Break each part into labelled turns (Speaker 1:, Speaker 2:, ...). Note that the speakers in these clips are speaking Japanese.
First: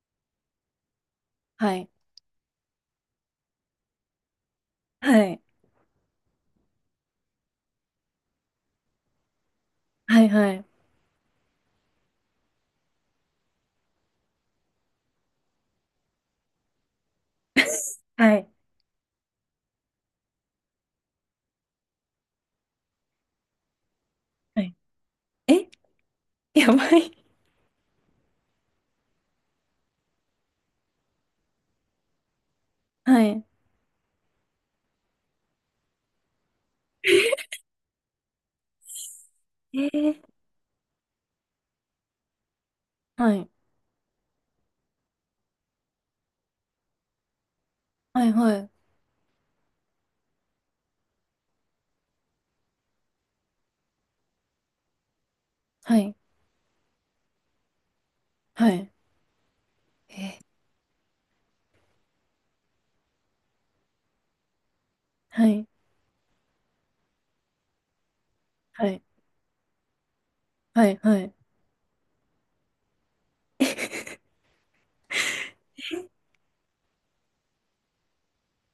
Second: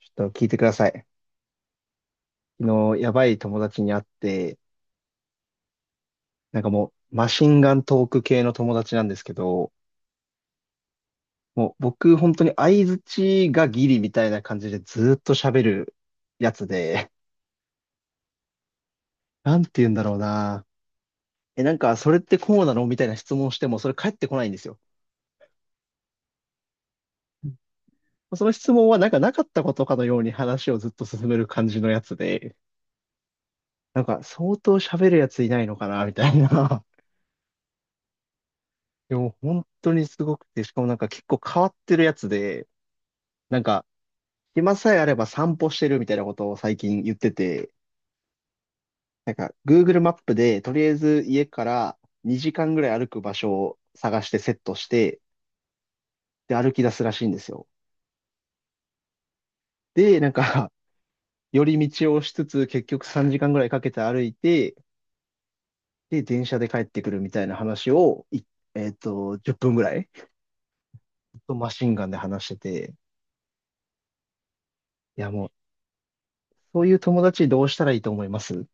Speaker 1: ちょっと聞いてください。
Speaker 2: はい。
Speaker 1: 昨日、やばい友達に会って、
Speaker 2: はい。
Speaker 1: なんかもう、マシンガントーク系の友達なんですけど、
Speaker 2: はい。はい。
Speaker 1: もう僕、本当に相槌がギリみたいな感じでずーっと喋るやつで、
Speaker 2: はい。
Speaker 1: なんて言うんだろうな。え、なんか、それってこうなのみたいな質問しても、それ返ってこないんで
Speaker 2: は
Speaker 1: す
Speaker 2: い。
Speaker 1: よ。
Speaker 2: え。 やばい。
Speaker 1: その質問は、なんかなかったことかのように話をずっと進める感じのやつで、
Speaker 2: はい。
Speaker 1: なんか、相当喋るやついないのかなみたいな。でも、本
Speaker 2: え
Speaker 1: 当にす
Speaker 2: ー、
Speaker 1: ごくて、しかもなんか結構変わってるやつで、
Speaker 2: はい。
Speaker 1: なんか、暇さえあれば散歩してるみたいなことを最近言ってて、
Speaker 2: はい。はい。
Speaker 1: なんか Google マップでとりあえず家から2時間ぐらい歩く場所を探してセットして、
Speaker 2: はい。
Speaker 1: で歩き出すらしいんですよ。
Speaker 2: はい。
Speaker 1: で、
Speaker 2: え
Speaker 1: なん
Speaker 2: ー
Speaker 1: か 寄り道をしつつ結局3時間ぐらいかけて歩いて、
Speaker 2: はい。
Speaker 1: で、電車で帰ってくるみたいな話を、い
Speaker 2: は
Speaker 1: えっ
Speaker 2: い。
Speaker 1: と、10分ぐらい、
Speaker 2: はい。はい。
Speaker 1: ずっとマシンガンで話してて、いやもう、そういう友達どうしたらいいと思います？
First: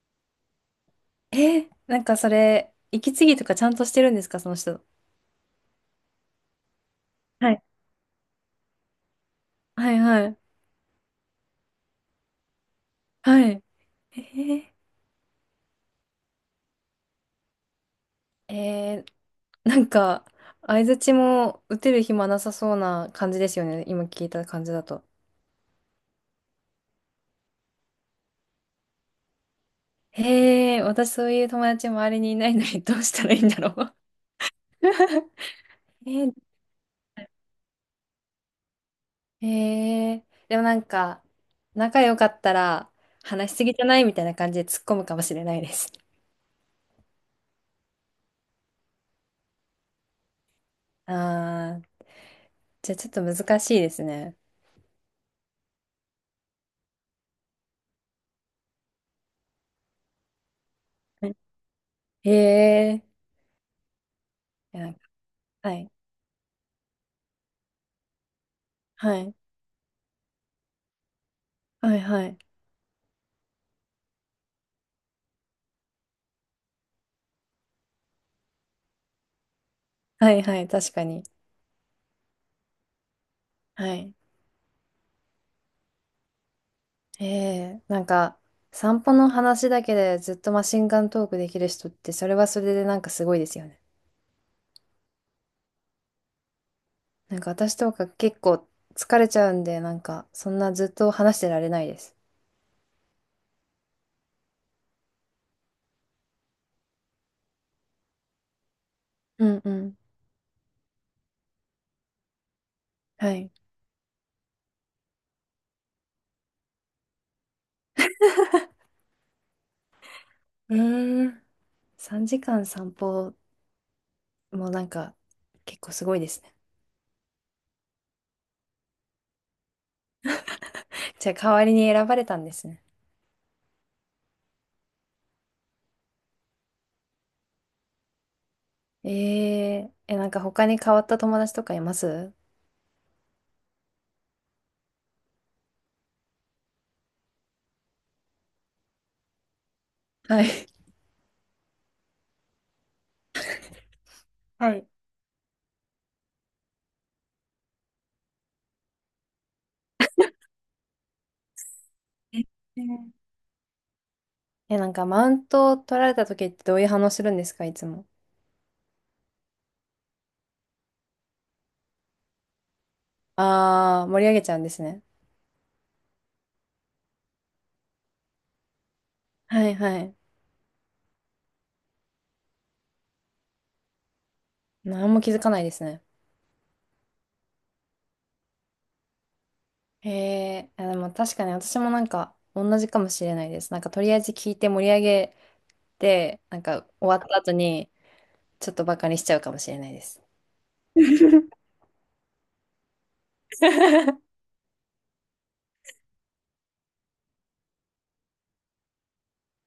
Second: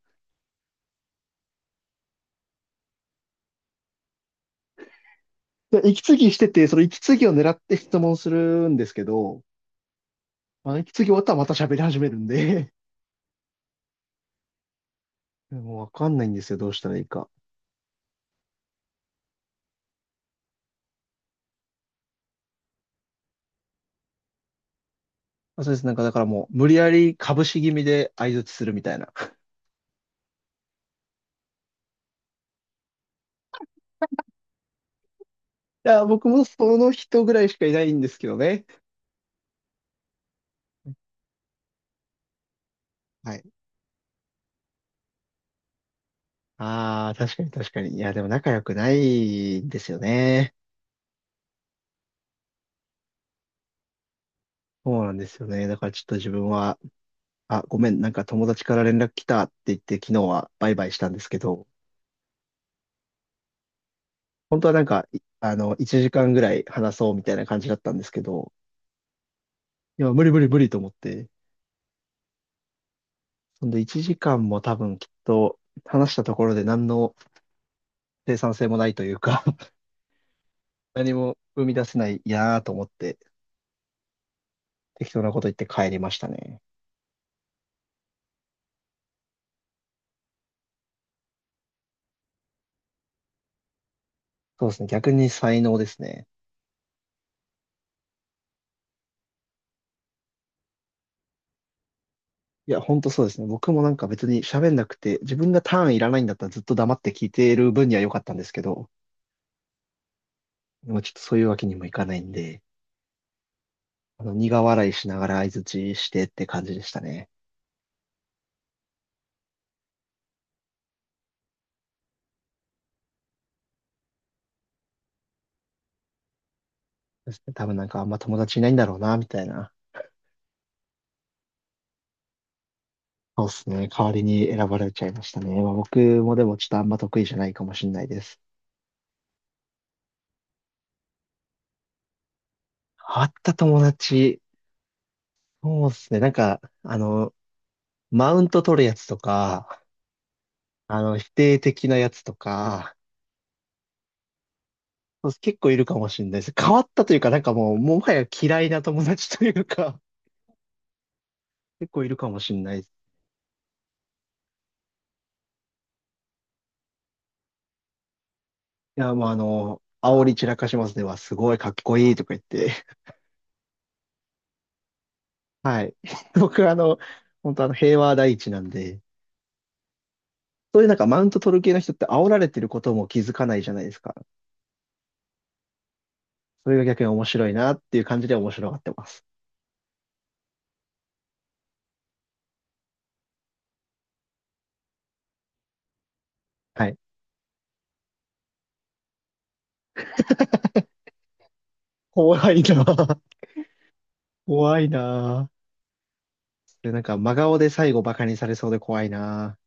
Speaker 2: なんかそれ、息継ぎとかちゃんとしてるんですか、その人。
Speaker 1: で、息継ぎしてて、その息継ぎを狙
Speaker 2: は
Speaker 1: っ
Speaker 2: い。
Speaker 1: て質問するんですけど、
Speaker 2: はい。はい。
Speaker 1: まあ、息継ぎ終わったらまた喋り始めるんで
Speaker 2: はい。え
Speaker 1: もうわかんないんですよ。どうしたらいいか。
Speaker 2: ー、えーなんか、相槌も打てる暇なさそうな感じですよね。今聞いた感じだと。
Speaker 1: まあ、そうです。なんかだからもう無理やり株式気味で相槌するみたいな。い
Speaker 2: へえ、私そういう友達周りにいないのにどうしたらいいんだろう。
Speaker 1: や、
Speaker 2: え
Speaker 1: 僕
Speaker 2: ー、
Speaker 1: もその人ぐらいしかいないんですけどね。
Speaker 2: へえ、でもなんか、仲良かったら
Speaker 1: はい。
Speaker 2: 話しすぎじゃないみたいな感じで突っ込むかもしれないです。
Speaker 1: ああ、確かに確かに。いや、でも仲良くないんですよね。
Speaker 2: ああ、じゃあちょっと難しいですね。
Speaker 1: そうなんですよね。だからちょっと自分は、あ、ごめん、なんか友達から連絡来たって言って昨日はバイバイしたんで
Speaker 2: は
Speaker 1: す
Speaker 2: い。
Speaker 1: けど、
Speaker 2: へえ、
Speaker 1: 本当は
Speaker 2: い
Speaker 1: なん
Speaker 2: や、
Speaker 1: か、いあ
Speaker 2: は
Speaker 1: の、
Speaker 2: い、
Speaker 1: 1時間ぐらい話そうみたいな感じだったんですけど、
Speaker 2: はい、
Speaker 1: いや、無理無理無理と思って、
Speaker 2: はい、はい、
Speaker 1: ほんで1時間も多分きっと話したところで何の生産性もないというか
Speaker 2: はい、はい、確か
Speaker 1: 何
Speaker 2: に。
Speaker 1: も生み出せないなぁと思って
Speaker 2: はい。
Speaker 1: 適当なこと言って帰りましたね。
Speaker 2: へえ、なんか、散歩の話だけでずっとマシンガントークできる人って、それはそれでなんかすごいですよね。
Speaker 1: そうですね。逆に才能ですね。
Speaker 2: なんか私とか結構疲れちゃうんで、なんかそんなずっと話してられないです。
Speaker 1: いや、ほんとそうですね。僕もなんか別に喋んなくて、自分がターンいらないんだったらずっと黙って聞いている分には良かったんですけど、
Speaker 2: うんうん。
Speaker 1: でもちょっとそういうわけにもいかないんで、
Speaker 2: はい。
Speaker 1: あの苦笑いしながら相槌してって感じでしたね。
Speaker 2: うーん。3時間散歩もなんか結構すごいですね。
Speaker 1: そうですね多分なんかあんま友達いないんだろうな、みたいな。
Speaker 2: じゃあ代わりに選ばれたんですね。
Speaker 1: そうですね。代わりに選ばれちゃいましたね。まあ、僕もでもちょっとあんま得意じゃないかもしれないです。
Speaker 2: ええ、なんか他に変わった友達とかいます？
Speaker 1: 変わった友達。そうですね。なんか、あの、マウント取るやつとか、
Speaker 2: はい。
Speaker 1: あの、否定的なやつとか、
Speaker 2: はい。
Speaker 1: そう結構いるかもしれないです。変わったというか、なんかもう、もはや嫌いな友達というか、結構いるか
Speaker 2: え
Speaker 1: もしれないです。
Speaker 2: ーえ、なんかマウントを取られた時ってどういう反応するんですか、いつも。
Speaker 1: いや、もうあの、煽り散らかしますね。わ、すごいかっこいいとか言って。
Speaker 2: あー、盛り上げちゃうんですね。
Speaker 1: 僕あの、本当あの、平和第一なんで、
Speaker 2: はいはい。
Speaker 1: そういうなんかマウント取る系の人って煽られてることも気づかないじゃないですか。
Speaker 2: 何も気づかないですね。
Speaker 1: それが逆に面白いなっていう感じで面白がってます。
Speaker 2: へえ、あ、でも確かに私もなんか同じかもしれないです。なんかとりあえず聞いて盛り上げて、なんか
Speaker 1: はい。
Speaker 2: 終わった後にちょっとバカにしちゃうかもしれないです。
Speaker 1: 怖いなぁ。怖いなぁ。それなんか真顔で最後バカにされそうで怖いな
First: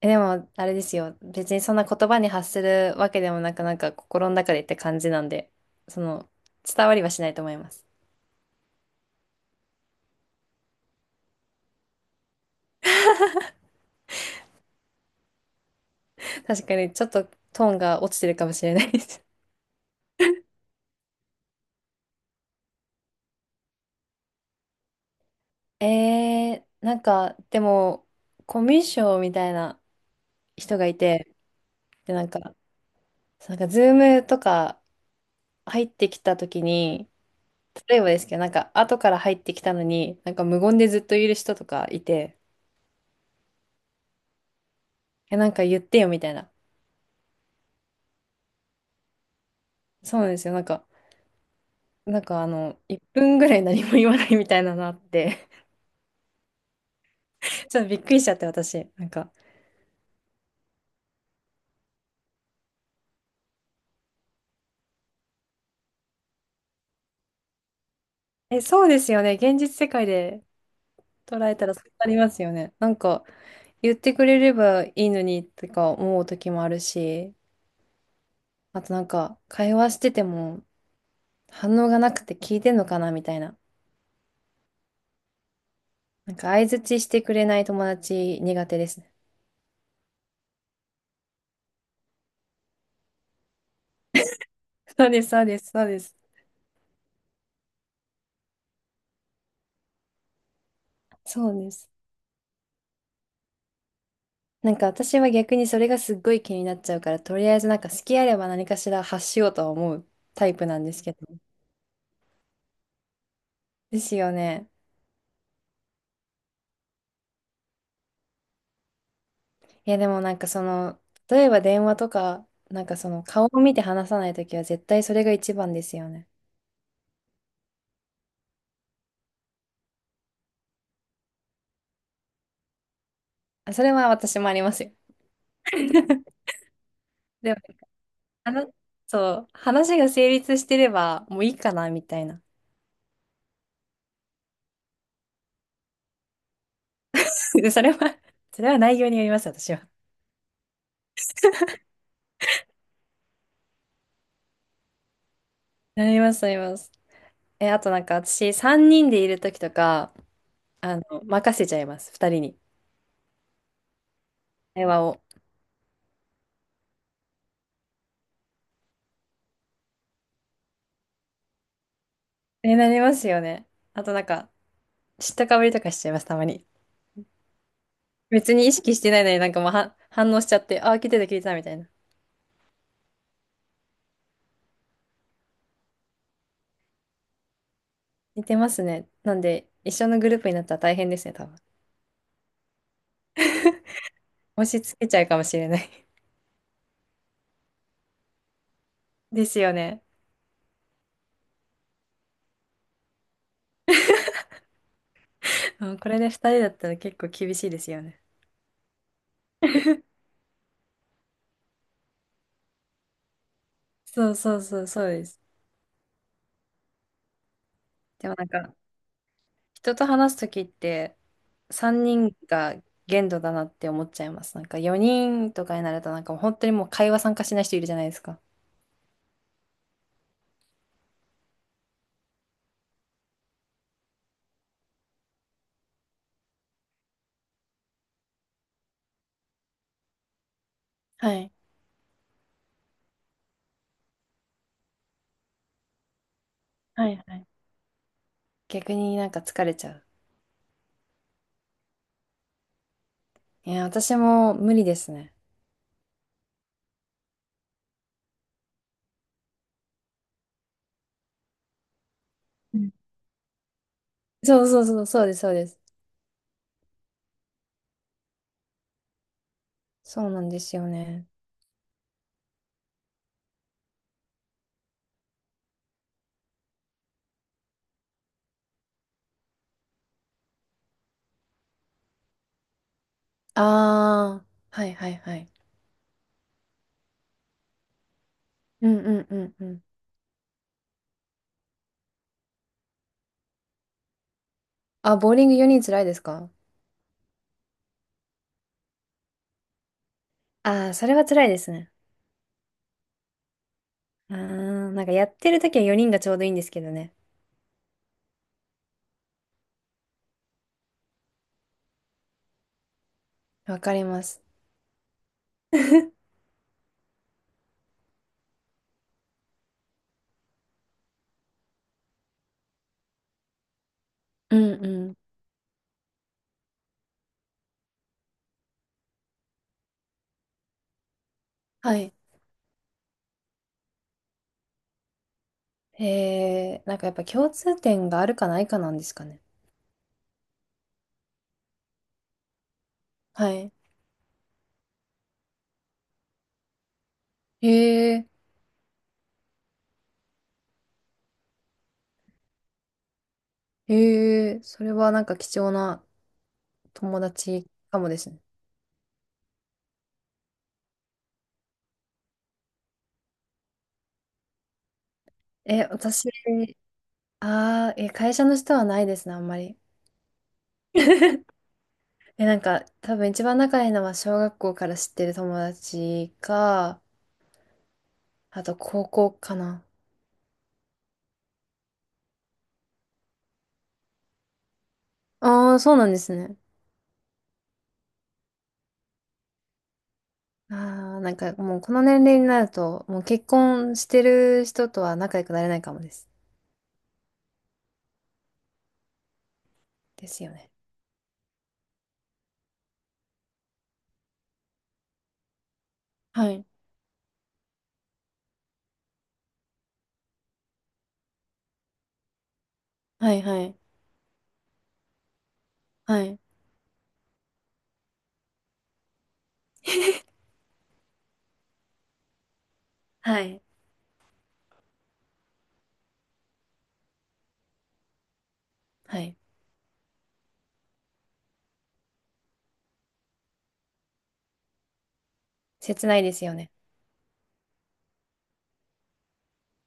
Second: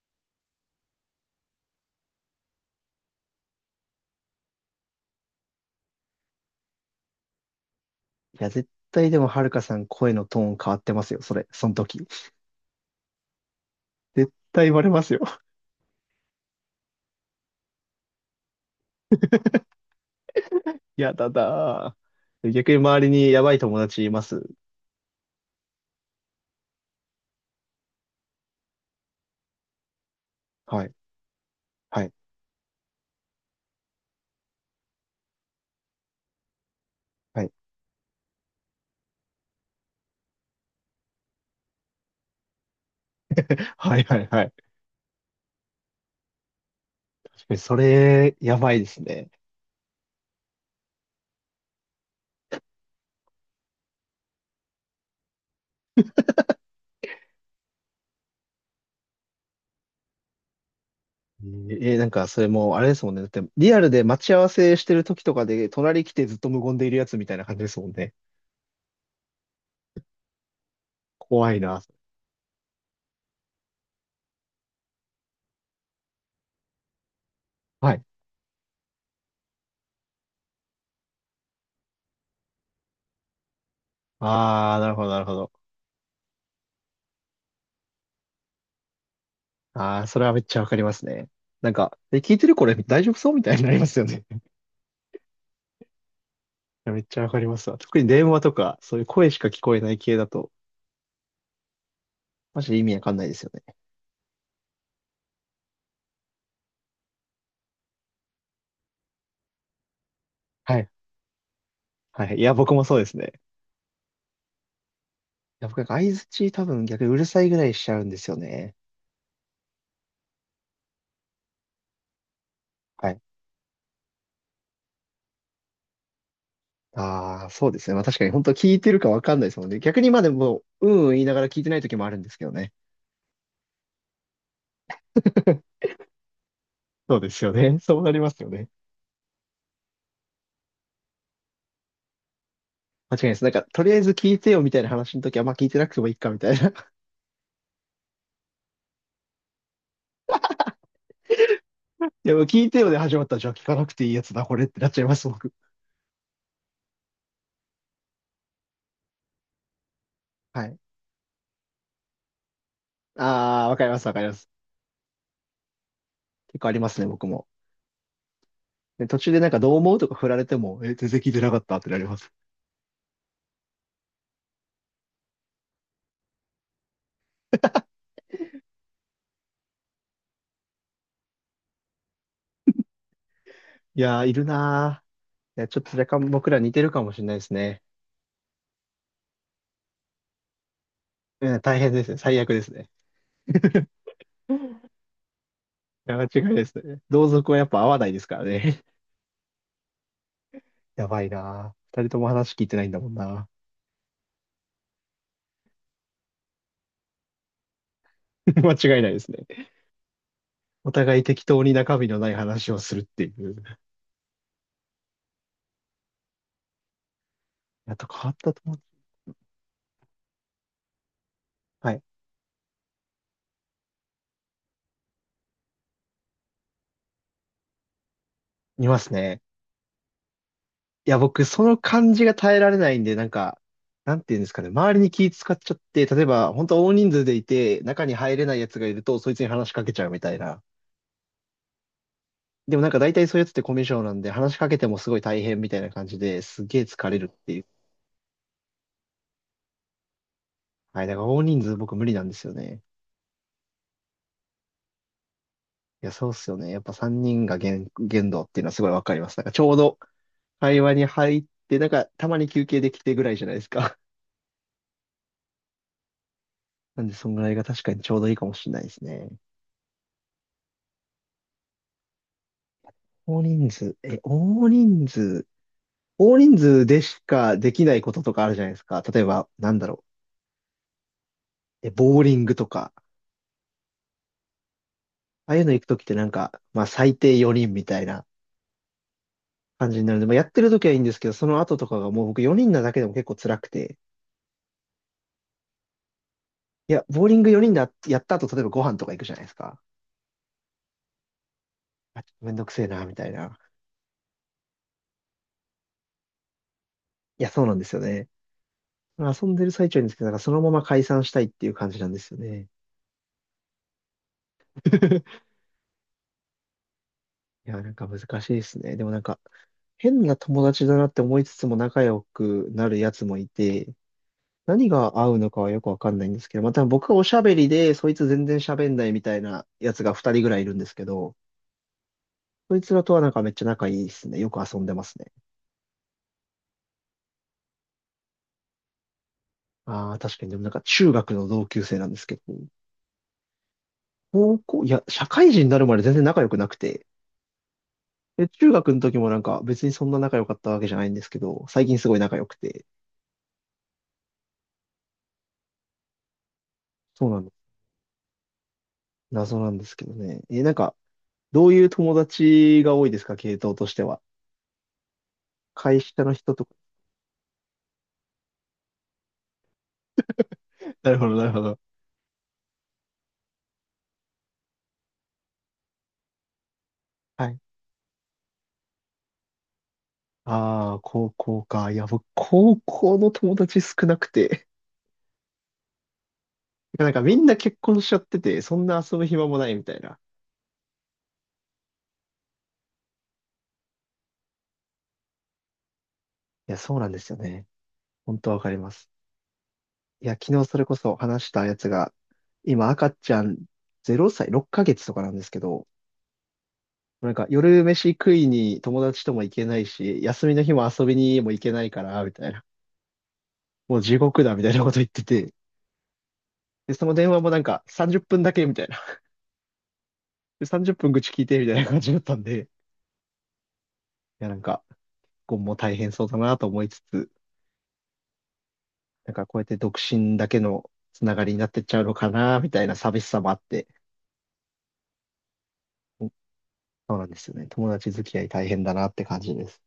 Speaker 2: え、でもあれですよ。別にそんな言葉に発するわけでもなく、なんか心の中でって感じなんで、その伝わりはしないと思います。
Speaker 1: ぁ。いや、絶対でもはるかさん声のトーン変わってますよ。それ、その時。絶対言われますよ。
Speaker 2: 確かにちょっとトーンが落ちてるかもしれないです。
Speaker 1: やだだぁ。逆に周りにやばい友達います？
Speaker 2: なんかでもコミュ障みたいな人
Speaker 1: は
Speaker 2: が
Speaker 1: い。
Speaker 2: いて、
Speaker 1: はい。
Speaker 2: で、なんかズームとか入ってきた時に、
Speaker 1: はい。
Speaker 2: 例えばですけど、なんか後から入ってきたのに、なんか無言でずっといる人とかいて、
Speaker 1: はいはいはい。
Speaker 2: え、なんか言ってよみたいな。
Speaker 1: 確かにそれ、やばいですね。
Speaker 2: そうなんですよ。なんか、1分ぐらい何も言わないみたいなのあって、ちょっとびっくりしちゃって私。なんか、
Speaker 1: えーえーなんか、それもう、あれですもんね。だって、リアルで待ち合わせしてる時とかで、隣来てずっと無言でいるやつみたいな感じですもんね。
Speaker 2: え、そうですよね。現実世界で捉
Speaker 1: 怖
Speaker 2: え
Speaker 1: い
Speaker 2: たらそ
Speaker 1: な。
Speaker 2: うなりますよね。なんか、言ってくれればいいのにとか思う時もあるし、
Speaker 1: はい。
Speaker 2: あとなんか、会話してても反応がなくて聞いてんのかなみたいな。
Speaker 1: ああ、なるほど、なるほど。
Speaker 2: なんか相槌してくれない友達苦手ですね。
Speaker 1: ああ、それはめっちゃわかりますね。なんか、え、聞いてるこれ大丈夫そうみたいになりますよね。
Speaker 2: そうです、そうです、そうです。
Speaker 1: いやめっちゃわかりますわ。特に電話とか、そういう声しか聞こえない系だと、
Speaker 2: そうです。
Speaker 1: マジで意味わかんないですよね。
Speaker 2: なんか私は逆にそれがすっごい気になっちゃうから、とりあえずなんか好きあれば何かしら発しようとは思うタイプ
Speaker 1: は
Speaker 2: なん
Speaker 1: い。
Speaker 2: ですけど。
Speaker 1: はいはい、いや、僕もそうですね。
Speaker 2: ですよね。
Speaker 1: いや、僕、相槌多分逆にうるさいぐらいしちゃうんですよね。
Speaker 2: いや、でもなんかその、例えば電話とか、なんかそ
Speaker 1: はい。
Speaker 2: の顔を見て話さないときは絶対それが一番ですよね。
Speaker 1: ああ、そうですね。まあ確かに本当聞いてるかわかんないですもんね。逆にまあでも、うんうん言いながら聞いてない時もあるんですけどね。
Speaker 2: あ、それは私もありますよ。
Speaker 1: そうですよ
Speaker 2: でも、
Speaker 1: ね。そうなりますよ
Speaker 2: あ
Speaker 1: ね。
Speaker 2: の、そう、話が成立してればもういいかなみたいな。
Speaker 1: 間違いないです。なんか、とりあえず聞いてよみたいな話の時は、まあ聞いてなくてもいいかみたいな。
Speaker 2: それは、それは内容によります、私は。
Speaker 1: いや、もう聞いてよで始まったら、じゃあ聞かなくていいやつだ、これってなっちゃいます、僕。
Speaker 2: なります、なります。え、あとなんか私、3人でいるときとか、
Speaker 1: はい。
Speaker 2: 任せちゃいます、2人に。
Speaker 1: ああ、わかります、わかります。
Speaker 2: 会話を。
Speaker 1: 結構ありますね、僕も。で、途中でなんかどう思うとか振られても、え、全然聞いてなかったってなります。
Speaker 2: え、なりますよね。あとなんか、知ったかぶりとかしちゃいます、たまに。別に意識してないのになんかもうは反応しちゃって、あ、聞いてた、聞いてた、みたいな。
Speaker 1: いやー、いるなー。いや、ちょっと若干僕ら似てるかもしれないですね。
Speaker 2: 似てますね。なんで、一緒のグループになったら大変ですね、多
Speaker 1: う
Speaker 2: 分。
Speaker 1: ん、大変ですね。最悪ですね。
Speaker 2: 押し
Speaker 1: い
Speaker 2: 付けちゃうかもしれない。
Speaker 1: や、間違いないですね。同族はやっぱ合わないですからね。
Speaker 2: ですよね。
Speaker 1: やばいなー。二人とも話聞いてないんだもんな。
Speaker 2: うん。これで2人だったら結構厳しいですよね。
Speaker 1: 間違いないですね。お互い適当に中身のない話をするっていう。
Speaker 2: そうそうそう、そうです。
Speaker 1: やっと変
Speaker 2: で
Speaker 1: わ
Speaker 2: も
Speaker 1: っ
Speaker 2: なん
Speaker 1: たと思
Speaker 2: か、
Speaker 1: う。
Speaker 2: 人と話すときって
Speaker 1: はい。
Speaker 2: 3人が限度だなって思っちゃいます。なんか4人とかになるとなんかもう本当にもう会話参加しない人いるじゃないですか。
Speaker 1: いますね。いや、僕、その感じが耐えられないんで、なんか、なんていうんですかね。周りに気使っちゃって、例えば、本当大人数でいて、中に入れないやつがいると、そいつに話しかけちゃうみたいな。
Speaker 2: はい。
Speaker 1: でもなんか大体そういうやつってコミュ障なんで、話しかけてもすごい大変みたいな感じですげえ
Speaker 2: は
Speaker 1: 疲
Speaker 2: い
Speaker 1: れる
Speaker 2: は
Speaker 1: っ
Speaker 2: い。
Speaker 1: ていう。
Speaker 2: 逆になんか疲れちゃう。
Speaker 1: はい。だから大人数僕無理なんですよね。
Speaker 2: いや、私も無理ですね。
Speaker 1: いや、そうっすよね。やっぱ3人が限度っていうのはすごいわかります。なんかちょうど会話に入って、なんか、たまに休
Speaker 2: う
Speaker 1: 憩で
Speaker 2: ん。
Speaker 1: きてぐらいじゃないですか。
Speaker 2: そうそうそう、そうです、そうです。
Speaker 1: なんで、そんぐらいが確かにちょうどいいかもしれないですね。
Speaker 2: そうなんですよね。
Speaker 1: 大人数、え、大人数、大人数でしかできないこととかあるじゃないですか。例えば、なんだろう、ボーリングとか、
Speaker 2: ああ、はいはいはい。
Speaker 1: ああいうの行くときってなんか、まあ、最低4人みたいな
Speaker 2: うんうんうんうん。
Speaker 1: 感じになるので、まあ、やってるときはいいんですけど、その後とかがもう僕4人なだけでも結構辛くて、
Speaker 2: あ、ボーリング4人辛いですか？
Speaker 1: いや、ボーリング4人やった後、例えばご飯とか行くじゃないですか。
Speaker 2: ああー、それは辛いですね。
Speaker 1: あ、ちょっとめんどくせえな、みたいな。
Speaker 2: うーん、なんかやってるときは4人がちょうどいいんですけどね。
Speaker 1: いや、そうなんですよね。遊んでる最中にですけど、なんかそのまま解散したいっていう感じなんですよね。
Speaker 2: わかります。
Speaker 1: いや、なんか難しいですね。でもなんか、変な友達だなって思いつつも仲良くなるやつもいて、
Speaker 2: うん
Speaker 1: 何
Speaker 2: うん。
Speaker 1: が合うのかはよくわかんないんですけど、また僕がおしゃべりで、そいつ全然喋んないみたいなやつが2人ぐらいいるんですけど、
Speaker 2: はい。
Speaker 1: そいつらとはなんかめっちゃ仲いいですね。よく遊んでますね。
Speaker 2: へえ、なんかやっぱ共通点があるかないかなんですかね。
Speaker 1: ああ、確かに。でもなんか中学の同級生なんですけど、
Speaker 2: はい。
Speaker 1: 高校、いや、社会人になるまで全然仲良くなくて、
Speaker 2: へえ、
Speaker 1: で、中学の時もなんか別にそんな仲良かったわけじゃないんですけど、最近すごい仲良くて、
Speaker 2: へえ、それはなんか貴重な友
Speaker 1: そうなの。
Speaker 2: 達かもですね。
Speaker 1: 謎なんですけどね。え、なんか、どういう友達が多いですか、系統としては。
Speaker 2: え、
Speaker 1: 会社
Speaker 2: 私、
Speaker 1: の人とか。
Speaker 2: ああ、え、会社の人はないですね、あんまり。
Speaker 1: な るほど、なるほど。
Speaker 2: え、なんか多分一番仲いいのは小学校から知ってる友達か、
Speaker 1: はい。
Speaker 2: あと高校かな。
Speaker 1: ああ、高校か。いや、僕、高校の友達少なくて。
Speaker 2: ああ、そうなんですね。
Speaker 1: なんかみんな結婚しちゃってて、そんな遊ぶ暇もないみたいな。
Speaker 2: ああ、なんかもうこの年齢になると、もう結婚してる人とは仲良くなれないかもです。
Speaker 1: いや、そうなんですよね。本当わかります。い
Speaker 2: で
Speaker 1: や、
Speaker 2: すよ
Speaker 1: 昨日
Speaker 2: ね。
Speaker 1: それこそ話したやつが、今赤ちゃん0歳、6ヶ月とかなんですけど、
Speaker 2: はい。
Speaker 1: なんか夜飯食いに友達とも行けないし、休みの日も遊びにも行けないから、みたいな。
Speaker 2: はいはい。
Speaker 1: もう地獄だ、みたいなこと言ってて。
Speaker 2: はい。
Speaker 1: で、その電話もなんか30分だけ、みたいな。で、30分愚痴聞いて、みたいな感じだったんで。い
Speaker 2: はい。
Speaker 1: や、なんか、今後も大変そうだなと思いつつ、
Speaker 2: は
Speaker 1: なん
Speaker 2: い。
Speaker 1: かこうやって独身だけのつながりになってっちゃうのかな、みたいな寂しさもあって。
Speaker 2: 切ないです
Speaker 1: そ
Speaker 2: よね。
Speaker 1: うなんですよね。友達付き合い大変だなって感じです。